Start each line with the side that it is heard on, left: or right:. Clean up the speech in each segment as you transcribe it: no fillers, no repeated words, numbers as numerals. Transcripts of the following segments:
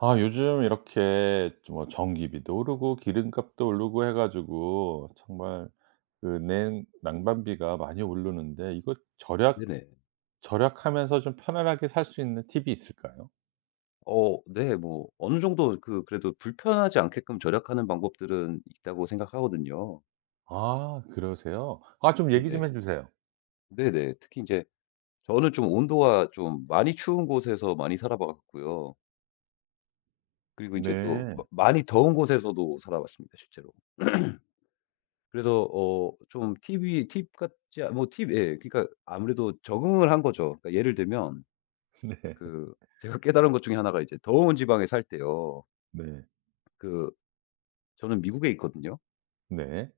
right: 아, 요즘 이렇게 좀 뭐 전기비도 오르고 기름값도 오르고 해 가지고 정말 그 냉 난방비가 많이 오르는데, 이거 절약
left: 네네.
right: 절약하면서 좀 편안하게 살 수 있는 팁이 있을까요?
left: 네. 뭐 어느 정도 그 그래도 불편하지 않게끔 절약하는 방법들은 있다고 생각하거든요.
right: 아, 그러세요? 아, 좀 얘기 좀
left: 네네.
right: 해 주세요.
left: 네네. 특히 이제 저는 좀 온도가 좀 많이 추운 곳에서 많이 살아 봤고요. 그리고 이제 또 마
right: 네.
left: 많이 더운 곳에서도 살아 봤습니다 실제로. 그래서 좀 팁이 팁 같지 않 뭐 팁 예, 그러니까 아무래도 적응을 한 거죠. 그러니까 예를 들면
right: 네.
left: 그 제가 깨달은 것 중에 하나가 이제 더운 지방에 살 때요.
right: 네.
left: 그 저는 미국에 있거든요.
right: 네.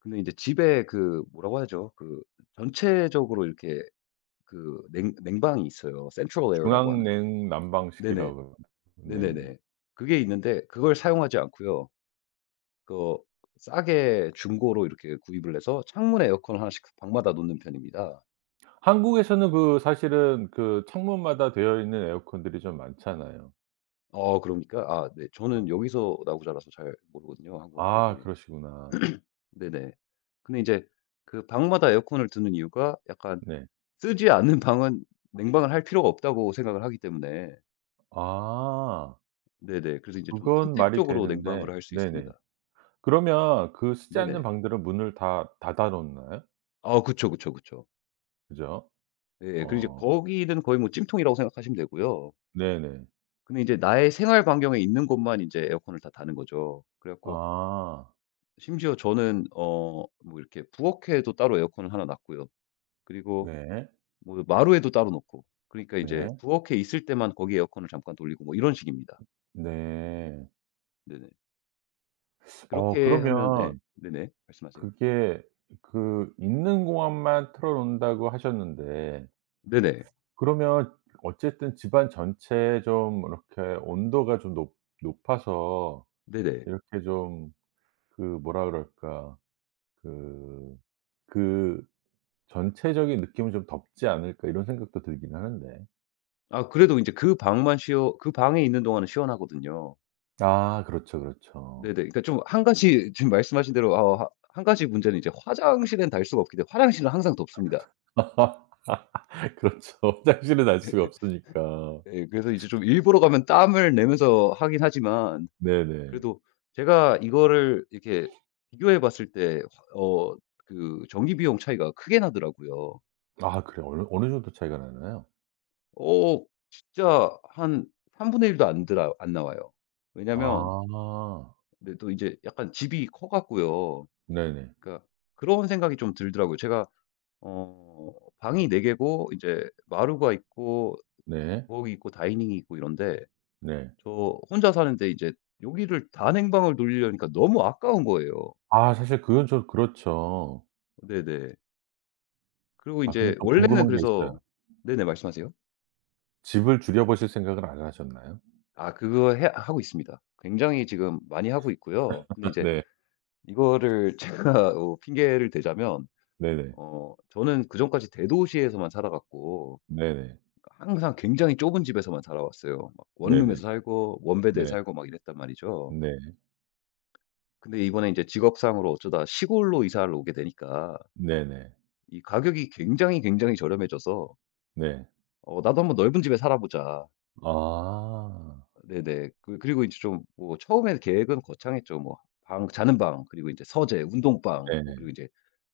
left: 근데 이제 집에 그 뭐라고 하죠? 그 전체적으로 이렇게 그 냉 냉방이 있어요. 센트럴 에어라고 하는.
right: 중앙냉
left: 네네.
right: 난방식이라고. 네네.
left: 네네네. 그게 있는데 그걸 사용하지 않고요. 그 싸게 중고로 이렇게 구입을 해서 창문에 에어컨을 하나씩 방마다 놓는 편입니다.
right: 한국에서는 그 사실은 그 창문마다 되어 있는 에어컨들이 좀 많잖아요.
left: 그러니까 아 네. 저는
right: 아.
left: 여기서 나고 자라서 잘 모르거든요, 한국
right: 아,
left: 어떤지.
right: 그러시구나.
left: 네네. 근데 이제 그 방마다 에어컨을 두는 이유가 약간
right: 네.
left: 쓰지 않는 방은 냉방을 할 필요가 없다고 생각을 하기 때문에.
right: 아.
left: 네네. 그래서 이제 좀
right: 그건 말이
left: 선택적으로
right: 되는데,
left: 냉방을 할 수
right: 네네.
left: 있습니다.
right: 그러면 그 쓰지 않는
left: 네네.
right: 방들은 문을 다 닫아 놓나요?
left: 아 그쵸, 그쵸, 그쵸.
right: 그죠?
left: 예, 그리고 이제
right: 어.
left: 거기는 거의 뭐 찜통이라고 생각하시면 되고요.
right: 네네.
left: 근데 이제 나의 생활 반경에 있는 곳만 이제 에어컨을 다 다는 거죠. 그래 갖고
right: 아.
left: 심지어 저는 뭐 이렇게 부엌에도 따로 에어컨을 하나 놨고요. 그리고
right: 네.
left: 뭐 마루에도 따로 놓고. 그러니까 이제
right: 네.
left: 부엌에 있을 때만 거기 에어컨을 잠깐 돌리고 뭐 이런 식입니다.
right: 네.
left: 네네.
right: 어,
left: 그렇게 하면 예.
right: 그러면
left: 네네. 말씀하세요.
right: 그게 그 있는 공원만 틀어 놓는다고 하셨는데,
left: 네네.
right: 그러면 어쨌든 집안 전체에 좀 이렇게 온도가 좀 높 높아서
left: 네네.
right: 이렇게 좀, 그 뭐라 그럴까? 그그 전체적인 느낌은 좀 덥지 않을까 이런 생각도 들긴 하는데.
left: 아 그래도 인제 그 방만 시원 그 방에 있는 동안은 시원하거든요.
right: 아, 그렇죠, 그렇죠.
left: 네네. 그러니까 좀 한 가지 지금 말씀하신 대로 어 하 한 가지 문제는 이제 화장실은 닿을 수가 없기 때문에 화장실은 항상 덥습니다.
right: 그렇죠. 화장실은 알 수가
left: 예예.
right: 없으니까.
left: 예, 그래서 이제 좀 일부러 가면 땀을 내면서 하긴 하지만
right: 네네.
left: 그래도 제가 이거를 이렇게 비교해 봤을 때 어 그 전기 비용 차이가 크게 나더라고요.
right: 아, 그래요? 어느 어느 정도 차이가 나나요?
left: 어 진짜 한 삼 분의 일도 안 나와요. 왜냐면
right: 아.
left: 근데 또 이제 약간 집이 커 갖고요.
right: 네네.
left: 그러니까 그런 생각이 좀 들더라고요. 제가 어 방이 4 개고 이제 마루가 있고
right: 네.
left: 부엌이 있고 다이닝이 있고 이런데
right: 네.
left: 저 혼자 사는데 이제 여기를 단행방을 돌리려니까 너무 아까운 거예요.
right: 아, 사실 그건 좀 그렇죠.
left: 네네. 그리고 이
right: 아, 근데
left: 제
right: 좀
left: 원래는
right: 궁금한 게 있어요.
left: 그래서. 네네, 말씀하세요.
right: 집을 줄여 보실 생각은 안 하셨나요?
left: 아 그거 해 하고 있습니다. 굉장히 지금 많이 하고 있고요. 근데 이제
right: 네.
left: 이거를 제가 핑계를 대자면
right: 네네.
left: 저는 그전까지 대도시에서만 살아 갔고
right: 네네.
left: 항상 굉장히 좁은 집에서만 살아왔어요. 막
right: 네네.
left: 원룸에서 살고 원베드에
right: 네.
left: 살고 막 이랬단 말이죠.
right: 네.
left: 근데 이번에 이제 직업상으로 어쩌다 시골로 이사를 오게 되니까
right: 네네.
left: 이 가격이 굉장히, 굉장히 저렴해져서
right: 네.
left: '나도 한번 넓은 집에 살아보자.'
right: 아.
left: 네네. 그리고 이제 좀 뭐 처음에 계획은 거창했죠. 뭐 방 자는 방 그리고 이제 서재, 운동방 뭐
right: 네네.
left: 그리고 이제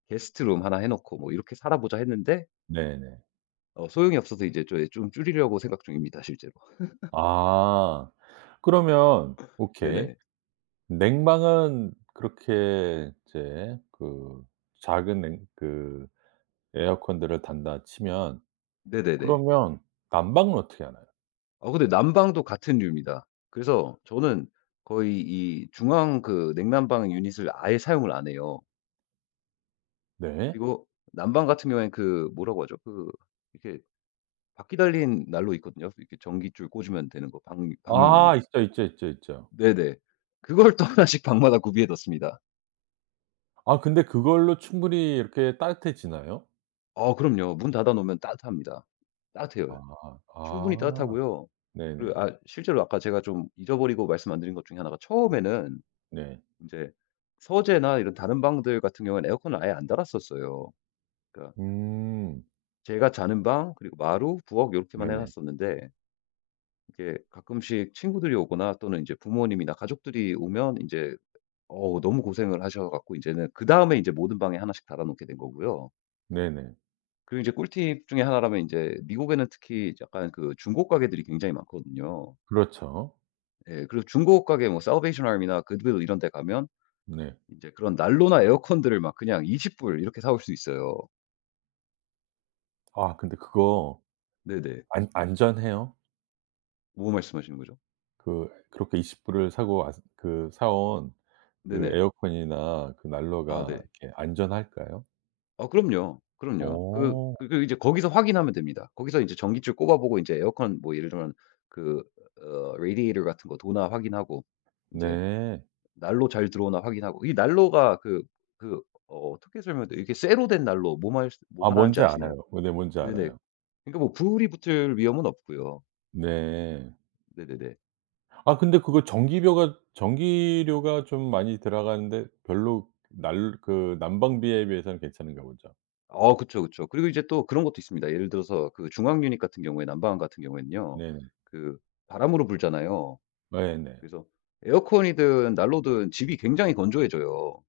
left: 게스트룸 하나 해 놓고 뭐 이렇게 살아보자 했는데
right: 네네.
left: 소용이 없어서 이제 예 좀좀 줄이려고 생각 중입니다 실제로.
right: 아. 그러면 오케이.
left: 네네.
right: 냉방은 그렇게 이제 그 작은 냉 그 에어컨들을 단다 치면,
left: 네네네.
right: 그러면 난방은 어떻게 하나요?
left: 근데 난방도 같은 류입니다. 그래서 저는 거의 이 중앙 그 냉난방 유닛을 아예 사용을 안 해요.
right: 네.
left: 그리고 난방 같은 경우에는 그 뭐라고 하죠? 그 이렇게 바퀴 달린 난로 있거든요. 이렇게 전기줄 꽂으면 되는 거 방 방용이요.
right: 아, 있죠, 있죠, 있죠, 있죠.
left: 네네. 그걸 또 하나씩 방마다 구비해 뒀습니다.
right: 아, 근데 그걸로 충분히 이렇게 따뜻해지나요?
left: 그럼요. 문 닫아 놓으면 따뜻합니다. 따뜻해요.
right: 아.
left: 충분히
right: 아.
left: 따뜻하고요.
right: 네네.
left: 그리고 아 실제로 아까 제가 좀 잊어버리고 말씀 안 드린 것 중에 하나가 처음에는
right: 네.
left: 이제 서재나 이런 다른 방들 같은 경우에는 에어컨을 아예 안 달았었어요. 그러니까
right: 음.
left: 제가 자는 방 그리고 마루, 부엌 이렇게만 해
right: 네네.
left: 놨었는데 이게 가끔씩 친구들이 오거나 또는 이제 부모님이나 가족들이 오면 이제 어우 너무 고생을 하셔 갖고 이제는 그다음에 이제 모든 방에 하나씩 달아 놓게 된 거고요.
right: 네네.
left: 그리고 이제 꿀팁 중에 하나라면 이제 미국에는 특히 약간 그 중고 가게들이 굉장히 많거든요.
right: 그렇죠.
left: 예. 그리고 중고 가게 뭐 살베이션 아미나 그드윌 이런 데 가면
right: 네.
left: 이제 그런 난로나 에어컨들을 막 그냥 20불 이렇게 사올 수 있어요.
right: 아, 근데 그거
left: 네네.
right: 안 안전해요?
left: 뭐 말씀하시는 거죠?
right: 그 그렇게 20 불을 사고 왔 그 사온 그
left: 네네.
right: 에어컨이나 그
left: 아 네.
right: 난로가 이렇게 안전할까요?
left: 아 그럼요, 그럼요.
right: 어.
left: 이제 거기서 확인하면 됩니다. 거기서 이제 전기줄 꼽아 보고 이제 에어컨 뭐 예를 들면 그 r 디에이터 같은 거 도나 확인하고 이제
right: 네.
left: 난로 잘 들어오나 확인하고 이 난로가 어떻게 설명해도이렇 이게 쇠로 된 난로 뭐
right: 아,
left: 말하는지
right: 뭔지
left: 아시나요?
right: 알아요. 어, 네, 뭔지
left: 네네.
right: 알아요.
left: 그러니까 뭐 불이 붙을 위험은 없고요.
right: 네.
left: 네네네.
right: 아, 근데 그거 전기료가 좀 많이 들어가는데 별로 날 그 난방비에 비해서는 괜찮은가 보죠.
left: 그쵸, 그쵸. 그리고 이제 또 그런 것도 있습니다. 예를 들어서 그 중앙 유닛 같은 경우에 난방 같은 경우에는요.
right: 네네.
left: 그 바람으로 불잖아요.
right: 네네.
left: 그래서 에어컨이든 난로든 집이 굉장히 건조해져요.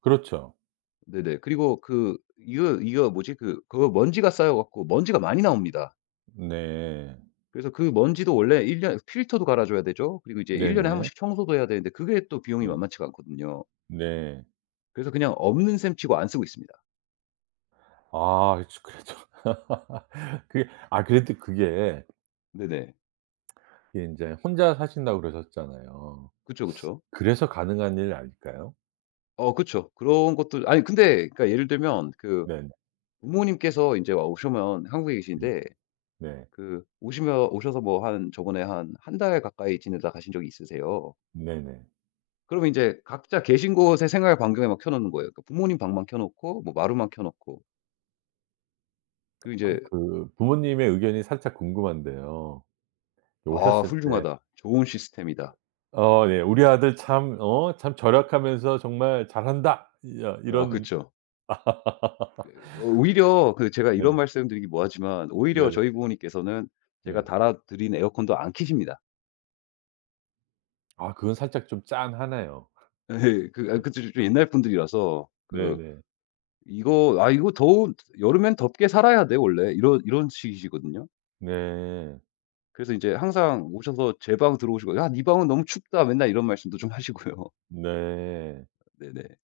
right: 그렇죠.
left: 네네. 그리고 그 이거 뭐지? 그 그거 먼지가 쌓여 갖고 먼지가 많이 나옵니다.
right: 네.
left: 그래서 그 먼지도 원래 1 년 필터도 갈아 줘야 되죠. 그리고 이제 1 년에 한
right: 네네.
left: 번씩 청소도 해야 되는데 그게 또 비용이
right: 네.
left: 만만치가 않거든요.
right: 네.
left: 그래서 그냥 없는 셈 치고 안 쓰고 있습니다.
right: 아, 그쵸. 그 그게, 아, 그래도 그게
left: 네네.
right: 이게 인제 혼자 사신다고 그러셨잖아요.
left: 그쵸, 그쵸.
right: 그래서 가능한 일 아닐까요?
left: 그쵸. 그런 것도 아니 근데 그러니까 예를 들면 그
right: 네네.
left: 부모님께서 이제 와 오시면 한국에
right: 음.
left: 계신데
right: 네.
left: 그 오시면 오셔서 뭐 한 저번에 한 한 달 가까이 지내다 가신 적이 있으세요.
right: 네네.
left: 그러면 인제 각자 계신 곳의 생활 반경에 막 켜 놓는 거예요. 그러니까 부모님 방만 켜 놓고 뭐 마루만 켜 놓고. 그리고 이
right: 아,
left: 제
right: 그 부모님의 의견이 살짝 궁금한데요.
left: '아
right: 오셨을 때.
left: 훌륭하다. 좋은 시스템이다.'
right: 어, 네. "우리 아들 참 어 참 절약하면서 정말 잘한다." 야,
left: 아
right: 이런.
left: 그쵸. 오히려 그 제가 이런
right: 네네.
left: 말씀드리기 뭐하지만 오히려
right: 네네.
left: 저희 부모님께서는
right: 네.
left: 제가
right: 네.
left: 달아 드린 에어컨도 안 켜십니다.
right: 아, 그건 살짝 좀 짠하네요.
left: 예. 좀 옛날 분들이라서 그
right: 네네.
left: 이거 "아 이거 더운 여름엔 덥게 살아야 돼 원래." 이런 이런 식이시거든요.
right: 네. 네.
left: 그래서 인제 항상 오셔서 제 방 들어오시고 "야 네 방은 너무 춥다." 맨날 이런 말씀도 좀 하시고요.
right: 네.
left: 네네.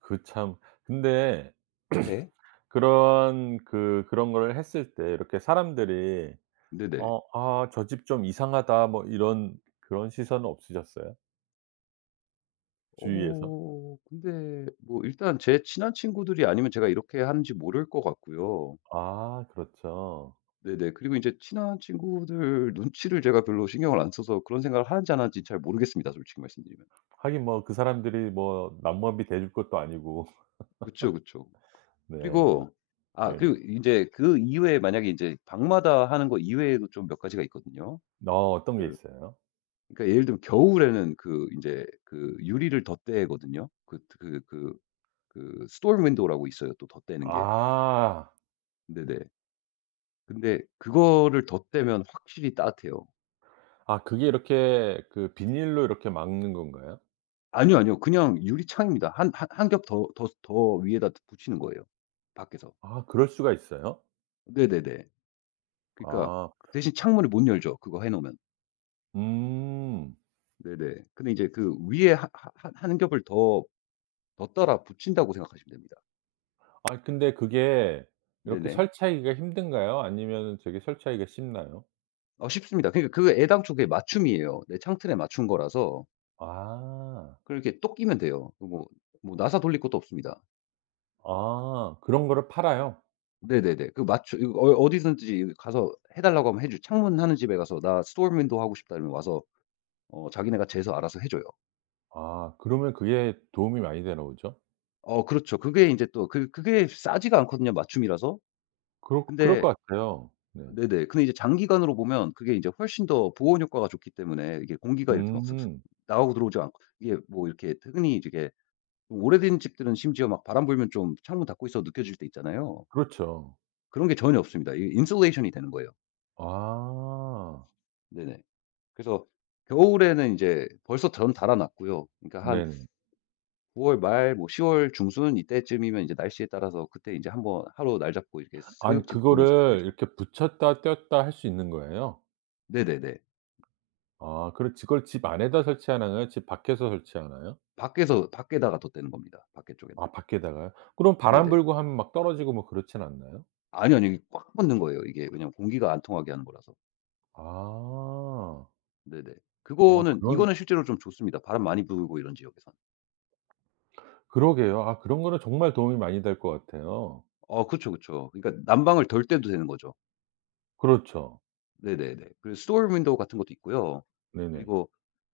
right: 그 참, 근데
left: 네.
right: 그런 그 그런 거를 했을 때 이렇게 사람들이,
left: 네네.
right: 어 "아, 저 집 좀 이상하다." 뭐 이런 그런 시선은 없으셨어요? 주위에서?
left: 근데 뭐 일단 제 친한 친구들이 아니면 제가 이렇게 하는지 모를 것 같고요.
right: 아, 그렇죠.
left: 네네. 그리고 인제 친한 친구들 눈치를 제가 별로 신경을 안 써서 그런 생각을 하는지 안 하는지 잘 모르겠습니다 솔직히 말씀드리면.
right: 하긴 뭐, 그 사람들이 뭐 남모비 대줄 것도 아니고.
left: 그쵸, 그쵸.
right: 네.
left: 그리고 아 그리고
right: 네네.
left: 인제 그 이외에 만약에 인제 방마다 하는 거 이외에도 좀 몇 가지가 있거든요.
right: 어, 어떤 게
left: 그
right: 있어요?
left: 그러니까 예를 들면 겨울에는 그 인제 그 유리를 덧대거든요. Storm window라고 있어요 또 덧대는 게.
right: 아.
left: 네네. 근데 그거를 덧대면 확실히 따뜻해요.
right: 아, 그게 이렇게 그 비닐로 이렇게 막는 건가요?
left: 아니요, 아니요. 그냥 유리창입니다. 한 겹 더 위에다 붙이는 거예요 밖에서.
right: 아, 그럴 수가 있어요?
left: 네네네. 그러니까
right: 아.
left: 대신 창문을 못 열죠 그거 해 놓으면.
right: 음.
left: 네네. 근데 이제 그 위에 하 하 한 한 겹을 더 덧 따라 붙인다고 생각하시면 됩니다.
right: 아, 근데 그게 이렇게
left: 네네.
right: 설치하기가 힘든가요? 아니면은 되게 설치하기가 쉽나요?
left: 아 쉽습니다. 그러니까 그 애당초 그게 맞춤이에요. 내 창틀에 맞춘 거라서
right: 아.
left: 그렇게 똑 끼면 돼요. 그 뭐 나사 돌릴 것도 없습니다.
right: 아, 그런 거를 팔아요?
left: 네네네. 그 맞추 이거 어 어디든지 가서 해 달라고 하면 해 주죠. 창문 하는 집에 가서 "나 storm window 하고 싶다." 이러면 와서 자기네가 재서 알아서 해 줘요.
right: 아, 그러면 그게 도움이 많이 되나 보죠?
left: 그렇죠. 그게 인제 또 그 그게 싸지가 않거든요, 맞춤이라서.
right: 그럴
left: 근데
right: 것 같아요. 네.
left: 네네. 근데 이제 장기간으로 보면 그게 이제 훨씬 더 보온 효과가 좋기 때문에 이게 공기가 이렇게 막 슥슥
right: 음.
left: 나가고 들어오지 않고 이게 뭐 이렇게 흔히 이제 이게 오래된 집들은 심지어 막 바람 불면 좀 창문 닫고 있어도 느껴질 때 있잖아요.
right: 그렇죠.
left: 그런 게 전혀 없습니다. 이게 인슐레이션이 되는 거예요.
right: 아.
left: 네네. 그래서 겨울에는 이제 벌써 전 달아 놨고요. 그러니까 한
right: 네네.
left: 9월 말 뭐 10월 중순 이때쯤이면 이제 날씨에 따라서 그때 이제 한번 하루 날 잡고 이렇게
right: 아니
left: 슥 집 돌면서
right: 그거를
left: 달죠.
right: 이렇게 붙였다 뗐다 할 수 있는 거예요?
left: 네네네.
right: 아, 그럼 그걸 집 안에다 설치하나요? 집 밖에서 설치하나요?
left: 밖에서 밖에다가 덧대는 겁니다, 밖에 쪽에다.
right: 아, 밖에다가요? 그럼 바람
left: 네네.
right: 불고 하면 막 떨어지고 뭐 그렇진 않나요?
left: 아니요, 아니요. 이게 꽉 붙는 거예요, 이게. 왜냐면 공기가 안 통하게 하는 거라서.
right: 아.
left: 네네.
right: 어,
left: 그거는
right: 그런.
left: 이거는 실제로 좀 좋습니다, 바람 많이 불고 이런 지역에선.
right: 그러게요. 아, 그런 거는 정말 도움이 많이 될 것 같아요.
left: 그쵸, 그쵸. 그러니까 난방을 덜 때도 되는 거죠.
right: 그렇죠.
left: 네네네. 그리고 스토어 윈도우 같은 것도 있고요.
right: 네네.
left: 그리고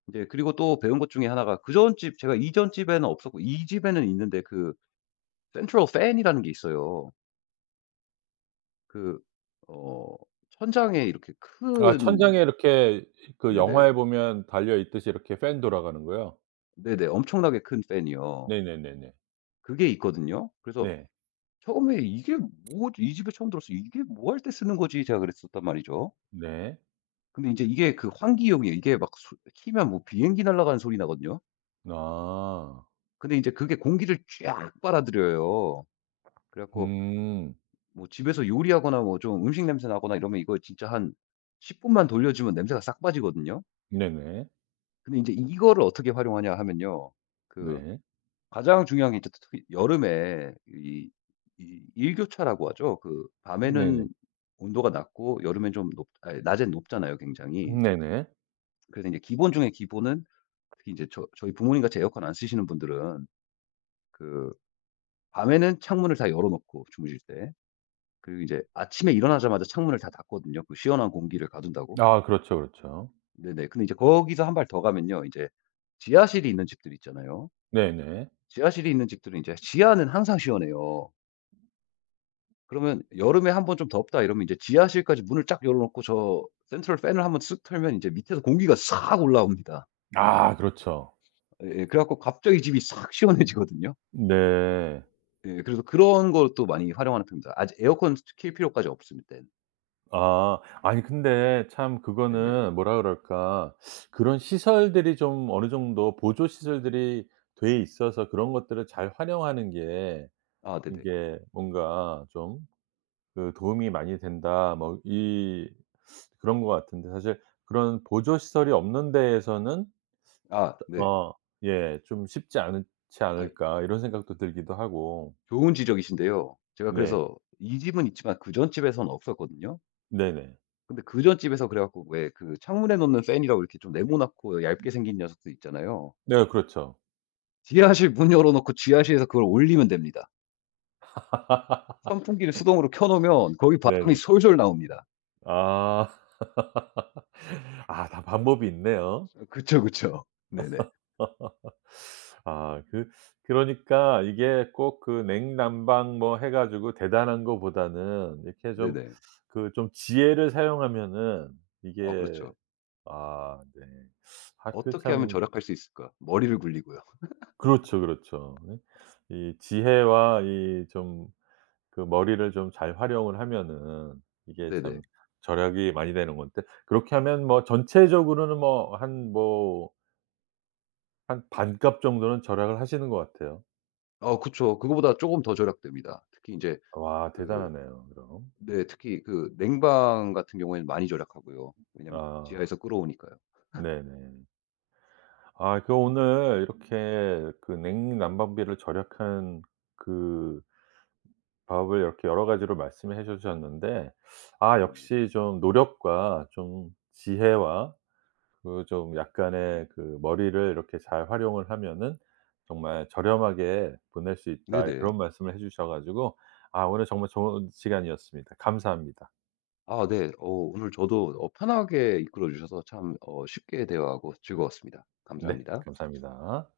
left: 이제 그리고 또 배운 것 중에 하나가 그전 집 제가 이전 집에는 없었고 이 집에는 있는데 그 센트럴 팬이라는 게 있어요. 그 어 천장에 이렇게
right: 아,
left: 큰.
right: 천장에 이렇게 그
left: 네네.
right: 영화에 보면 달려 있듯이 이렇게 팬 돌아가는 거요?
left: 네네. 엄청나게 큰 팬이요.
right: 네네네네.
left: 그게 있거든요. 그래서
right: 네.
left: 처음에 '이게 뭐지?' 이 집에 처음 들었어요. '이게 뭐 할 때 쓰는 거지?' 제가 그랬었단 말이죠.
right: 네.
left: 근데 이제 이게 그 환기용이에요. 이게 막 소 키면 뭐 비행기 날아가는 소리 나거든요.
right: 아.
left: 근데 이제 그게 공기를 쫙 빨아들여요. 그래 갖고
right: 음.
left: 뭐 집에서 요리하거나 뭐 좀 음식 냄새 나거나 이러면 이거 진짜 한 10 분만 돌려주면 냄새가 싹 빠지거든요.
right: 네네.
left: 근데 이제 이거를 어떻게 활용하냐 하면요. 그
right: 네.
left: 가장 중요한 게 이제 특히 여름에 이 일교차라고 하죠. 그
right: 네네.
left: 밤에는 온도가 낮고 여름엔 좀 높아 낮엔 높잖아요 굉장히.
right: 네네.
left: 그래서 이제 기본 중에 기본은 특히 제저 저희 부모님같이 에어컨 안 쓰시는 분들은 그 밤에는 창문을 다 열어 놓고 주무실 때 그리고 이제 아침에 일어나자마자 창문을 다 닫거든요 그 시원한 공기를 가둔다고.
right: 아, 그렇죠, 그렇죠.
left: 네네. 근데 이제 거기서 한 발 더 가면요. 이제 지하실이 있는 집들 있잖아요.
right: 네네.
left: 지하실이 있는 집들은 이제 지하는 항상 시원해요. 그러면 여름에 한번 좀 덥다 이러면 이제 지하실까지 문을 쫙 열어 놓고 저 센트럴 팬을 한번 쓱 틀면 이제 밑에서 공기가 싹 올라옵니다.
right: 아, 그렇죠.
left: 예 그래 갖고 갑자기 집이 싹 시원해지거든요.
right: 네.
left: 예. 그래서 그런 걸 또 많이 활용하는 편입니다. 아직 에어컨 킬 필요까지 없습니다.
right: 아. 아니, 근데 참
left: 네네.
right: 그거는 뭐라 그럴까, 그런 시설들이 좀 어느 정도 보조 시설들이 돼 있어서 그런 것들을 잘 활용하는 게
left: 아 네네.
right: 이게 뭔가 좀 그 도움이 많이 된다, 뭐 이 그런 것 같은데. 사실 그런 보조 시설이 없는 데에서는,
left: 아 네.
right: 어, 예, 좀 쉽지 않지
left: 아
right: 않을까 이런 생각도 들기도 하고.
left: 좋은 지적이신데요. 제가
right: 네.
left: 그래서 이 집은 있지만 그전 집에서는 없었거든요.
right: 네네.
left: 근데 그전 집에서 그래 갖고 왜 그 창문에 놓는 팬이라고 이렇게 좀 네모나고 얇게 생긴 녀석들 있잖아요.
right: 네, 그렇죠.
left: 지하실 문 열어 놓고 지하실에서 그걸 올리면 됩니다. 선풍기를 수동으로 켜 놓으면 거기 바람이
right: 네네.
left: 솔솔 나옵니다.
right: 아. 아, 다 방법이 있네요.
left: 그쵸, 그쵸. 네네.
right: 아, 그 그러니까 이게 꼭 그 냉난방 뭐 해 가지고 대단한 거보다는 이렇게 좀,
left: 네네.
right: 그 좀 지혜를 사용하면은
left: 아
right: 이게,
left: 그렇죠.
right: 아 네. 아, 그
left: '어떻게 하면
right: 참.
left: 절약할 수 있을까?' 머리를 굴리고요.
right: 그렇죠, 그렇죠. 네. 이 지혜와 이 좀 그 머리를 좀 잘 활용을 하면은 이게 참
left: 네네.
right: 절약이 많이 되는 건데, 그렇게 하면 뭐 전체적으로는 뭐 한 뭐 한 반값 정도는 절약을 하시는 것 같아요.
left: 아 그쵸. 그거보다 조금 더 절약됩니다. 특히 이제
right: 와,
left: 그
right: 대단하네요 그럼.
left: 네. 특히 그 냉방 같은 경우에는 많이 절약하고요. 왜냐면
right: 아
left: 지하에서 끌어오니까요.
right: 네네. 아, 그 오늘 이렇게 그 냉난방비를 절약한 그 방법을 이렇게 여러 가지로 말씀해 주셨는데, 아,
left: 네네.
right: 역시 좀 노력과 좀 지혜와 그 좀 약간의 그 머리를 이렇게 잘 활용을 하면은 정말 저렴하게 보낼 수 있다,
left: 네네.
right: 그런 말씀을 해 주셔 가지고 아, 오늘 정말 좋은 시간이었습니다. 감사합니다.
left: 아 네. 오늘 저도 편하게 이끌어 주셔서 참 쉽게 대화하고 즐거웠습니다.
right: 네.
left: 감사합니다.
right: 감사합니다.